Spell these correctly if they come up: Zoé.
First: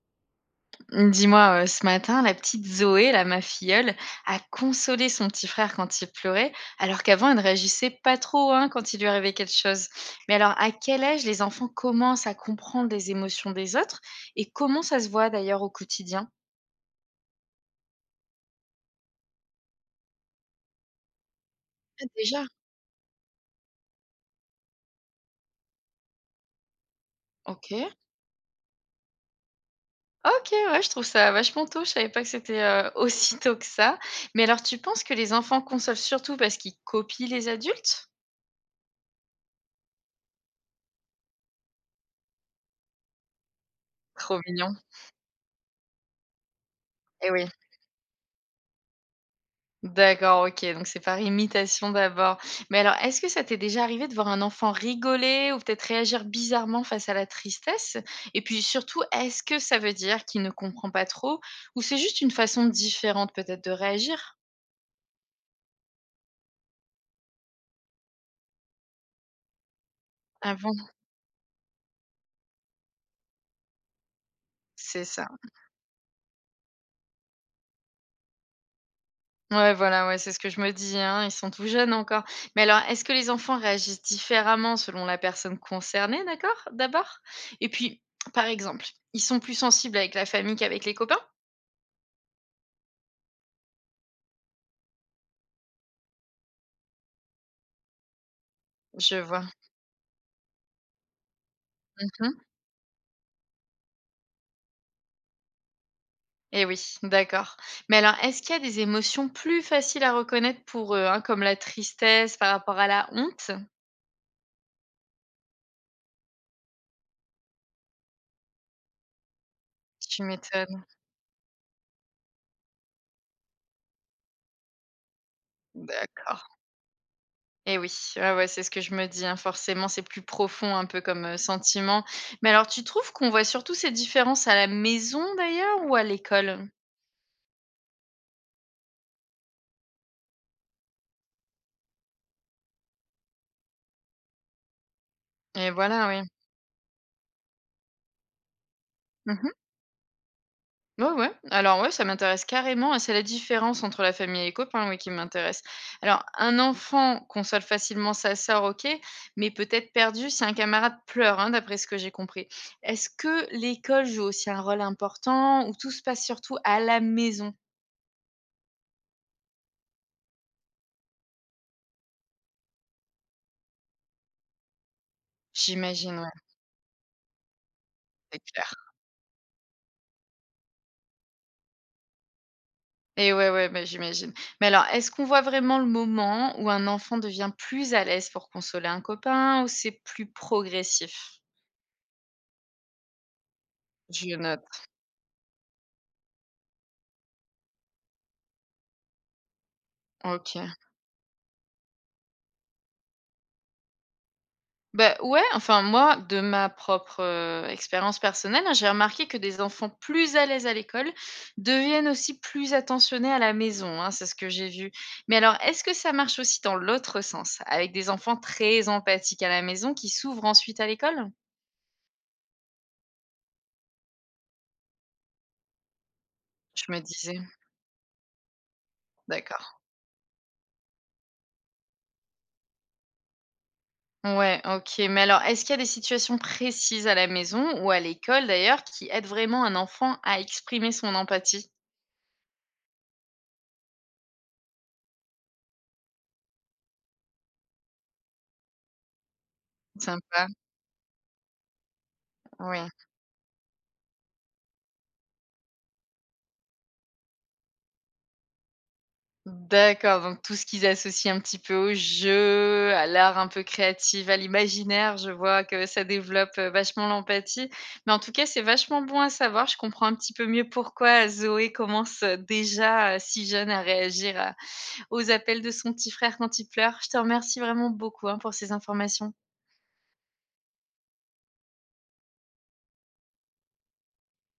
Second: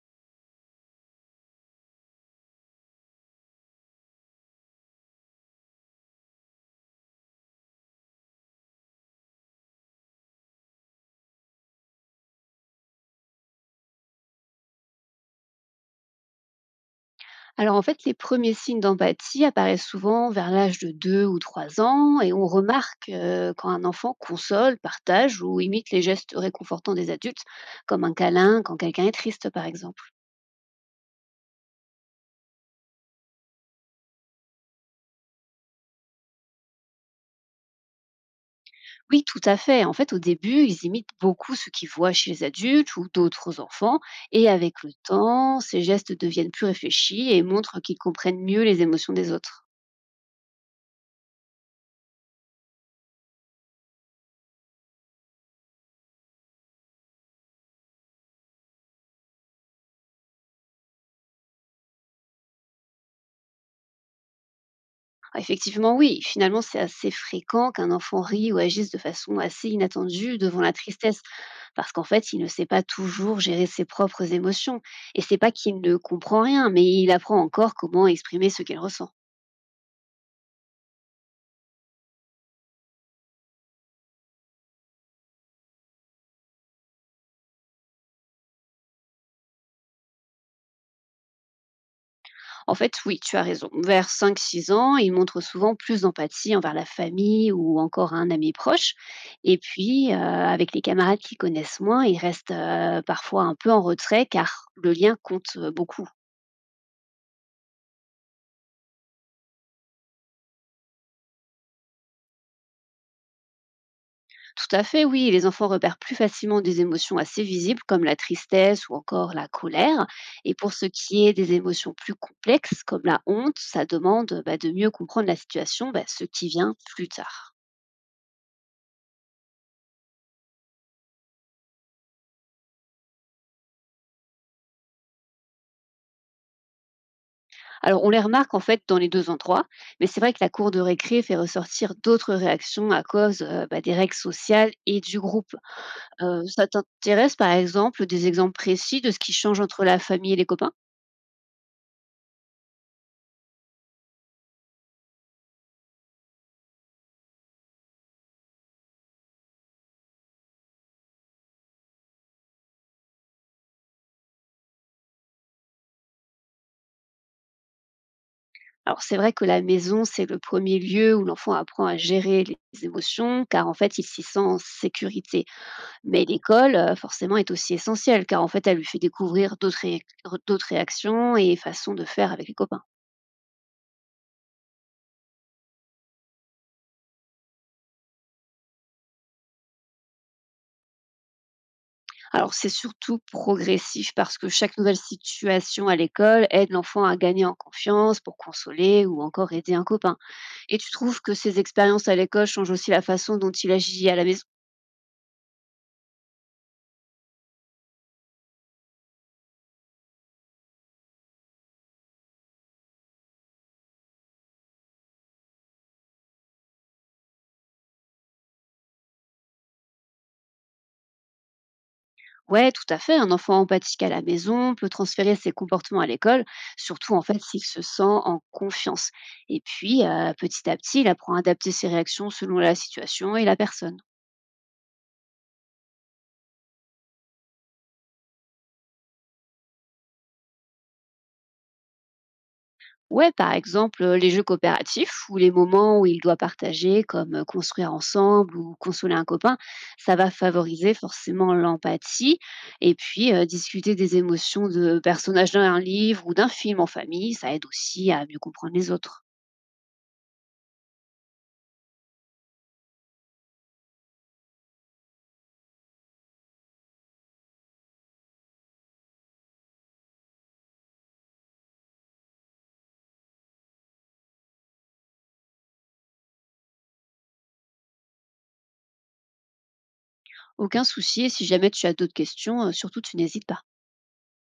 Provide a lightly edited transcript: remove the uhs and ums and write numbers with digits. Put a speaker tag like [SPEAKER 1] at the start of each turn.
[SPEAKER 1] Dis-moi, ce matin, la petite Zoé, là, ma filleule, a consolé son petit frère quand il pleurait, alors qu'avant elle ne réagissait pas trop, hein, quand il lui arrivait quelque chose. Mais alors, à quel âge les enfants commencent à comprendre les émotions des autres et comment ça se voit d'ailleurs au quotidien?
[SPEAKER 2] Alors en fait, les premiers signes d'empathie apparaissent souvent vers l'âge de deux ou trois
[SPEAKER 1] Ah
[SPEAKER 2] ans et
[SPEAKER 1] déjà?
[SPEAKER 2] on remarque quand un enfant console, partage ou imite les gestes réconfortants des adultes,
[SPEAKER 1] OK.
[SPEAKER 2] comme un câlin quand quelqu'un est triste par exemple.
[SPEAKER 1] OK, ouais, je trouve ça vachement tôt, je savais pas que c'était, aussi tôt que ça. Mais alors tu penses que les enfants consolent surtout parce qu'ils copient les adultes?
[SPEAKER 2] Oui, tout à fait. En fait, au début, ils imitent beaucoup ce qu'ils voient chez les adultes ou d'autres enfants
[SPEAKER 1] Trop
[SPEAKER 2] et
[SPEAKER 1] mignon.
[SPEAKER 2] avec le temps, ces gestes deviennent plus réfléchis
[SPEAKER 1] Eh
[SPEAKER 2] et
[SPEAKER 1] oui.
[SPEAKER 2] montrent qu'ils comprennent mieux les émotions des autres.
[SPEAKER 1] D'accord, OK, donc c'est par imitation d'abord. Mais alors, est-ce que ça t'est déjà arrivé de voir un enfant rigoler ou peut-être réagir bizarrement face à la tristesse? Et puis surtout, est-ce que ça veut dire qu'il ne comprend pas trop ou c'est juste une façon différente peut-être de réagir?
[SPEAKER 2] Ah, effectivement, oui. Finalement, c'est assez fréquent qu'un enfant rit ou agisse de façon assez inattendue
[SPEAKER 1] Ah
[SPEAKER 2] devant la
[SPEAKER 1] bon?
[SPEAKER 2] tristesse parce qu'en fait, il ne sait pas toujours gérer ses propres émotions.
[SPEAKER 1] C'est
[SPEAKER 2] Et
[SPEAKER 1] ça.
[SPEAKER 2] c'est pas qu'il ne comprend rien, mais il apprend encore comment exprimer ce qu'il ressent.
[SPEAKER 1] Ouais, voilà, ouais, c'est ce que je me dis, hein, ils sont tout jeunes encore. Mais alors, est-ce que les enfants réagissent différemment selon la personne concernée, d'accord? D'abord? Et puis, par exemple, ils sont plus sensibles avec la famille qu'avec les copains?
[SPEAKER 2] En fait, oui, tu as raison. Vers 5, 6 ans, il montre souvent plus d'empathie envers la famille ou encore un ami proche.
[SPEAKER 1] Je vois.
[SPEAKER 2] Et puis, avec les camarades qui connaissent moins, il reste parfois un peu en retrait car le lien compte beaucoup.
[SPEAKER 1] Et oui, d'accord. Mais alors, est-ce qu'il y a des émotions plus faciles à reconnaître pour eux, hein, comme la tristesse par rapport à la honte?
[SPEAKER 2] Tout à fait, oui. Les enfants repèrent plus facilement des émotions assez visibles comme la tristesse ou encore la colère.
[SPEAKER 1] Tu
[SPEAKER 2] Et pour
[SPEAKER 1] m'étonnes.
[SPEAKER 2] ce qui est des émotions plus complexes comme la honte, ça demande bah, de mieux comprendre la situation, bah, ce qui
[SPEAKER 1] D'accord.
[SPEAKER 2] vient plus tard.
[SPEAKER 1] Et oui, ouais, ouais, c'est ce que je me dis, hein, forcément, c'est plus profond un peu comme sentiment. Mais alors, tu trouves qu'on voit surtout ces différences à la maison d'ailleurs ou à l'école?
[SPEAKER 2] Alors on les remarque en fait dans les deux endroits, mais c'est vrai que la cour de récré fait ressortir d'autres réactions à cause bah, des règles sociales et du groupe.
[SPEAKER 1] Et voilà,
[SPEAKER 2] Ça t'intéresse par exemple des exemples précis de ce qui
[SPEAKER 1] oui.
[SPEAKER 2] change entre la famille et les copains?
[SPEAKER 1] Ouais, ouais. Alors ouais, ça m'intéresse carrément et c'est la différence entre la famille et les copains, oui, qui m'intéresse. Alors, un enfant console facilement sa sœur, ok, mais peut-être perdu si un camarade pleure, hein, d'après ce que j'ai compris. Est-ce que l'école joue aussi un rôle important ou tout se passe surtout à la maison?
[SPEAKER 2] Alors c'est vrai que la maison, c'est le premier lieu où l'enfant apprend à gérer les émotions, car en fait, il s'y sent en sécurité.
[SPEAKER 1] J'imagine,
[SPEAKER 2] Mais
[SPEAKER 1] ouais,
[SPEAKER 2] l'école, forcément, est aussi essentielle,
[SPEAKER 1] c'est
[SPEAKER 2] car en fait, elle lui
[SPEAKER 1] clair.
[SPEAKER 2] fait découvrir d'autres réactions et façons de faire avec les copains.
[SPEAKER 1] Et ouais, ouais, bah, j'imagine. Mais alors, est-ce qu'on voit vraiment le moment où un enfant devient plus à l'aise pour consoler un copain ou c'est plus progressif?
[SPEAKER 2] Alors c'est surtout progressif,
[SPEAKER 1] Je
[SPEAKER 2] parce que
[SPEAKER 1] note.
[SPEAKER 2] chaque nouvelle situation à l'école aide l'enfant à gagner en confiance pour consoler ou encore aider un copain.
[SPEAKER 1] Ok.
[SPEAKER 2] Et tu trouves que ces expériences à l'école changent aussi la façon dont il agit à la maison?
[SPEAKER 1] Bah, ouais, enfin moi, de ma propre, expérience personnelle, hein, j'ai remarqué que des enfants plus à l'aise à l'école deviennent aussi plus attentionnés à la maison, hein, c'est ce que j'ai vu. Mais alors, est-ce que ça marche aussi dans l'autre sens, avec des enfants très empathiques à la maison qui s'ouvrent ensuite à l'école?
[SPEAKER 2] Ouais, tout à fait. Un enfant empathique à la maison peut transférer ses comportements à l'école,
[SPEAKER 1] Je me
[SPEAKER 2] surtout en
[SPEAKER 1] disais.
[SPEAKER 2] fait s'il se sent en confiance. Et
[SPEAKER 1] D'accord.
[SPEAKER 2] puis, petit à petit, il apprend à adapter ses réactions selon la situation et la personne.
[SPEAKER 1] Ouais, OK. Mais alors, est-ce qu'il y a des situations précises à la maison ou à l'école d'ailleurs qui aident vraiment un enfant à exprimer son empathie?
[SPEAKER 2] Ouais, par exemple, les jeux coopératifs ou les moments où il doit partager comme, construire ensemble ou consoler un copain, ça va
[SPEAKER 1] Sympa,
[SPEAKER 2] favoriser forcément l'empathie
[SPEAKER 1] oui.
[SPEAKER 2] et puis, discuter des émotions de personnages d'un livre ou d'un film en famille, ça aide aussi à mieux comprendre les autres.
[SPEAKER 1] D'accord, donc tout ce qu'ils associent un petit peu au jeu, à l'art un peu créatif, à l'imaginaire, je vois que ça développe, vachement l'empathie. Mais en tout cas, c'est vachement bon à savoir. Je comprends un petit peu mieux pourquoi Zoé commence, déjà, si jeune à réagir à aux appels de son petit frère quand il pleure. Je te remercie vraiment beaucoup, hein, pour ces informations.
[SPEAKER 2] Aucun souci et si jamais tu as d'autres questions, surtout tu n'hésites pas.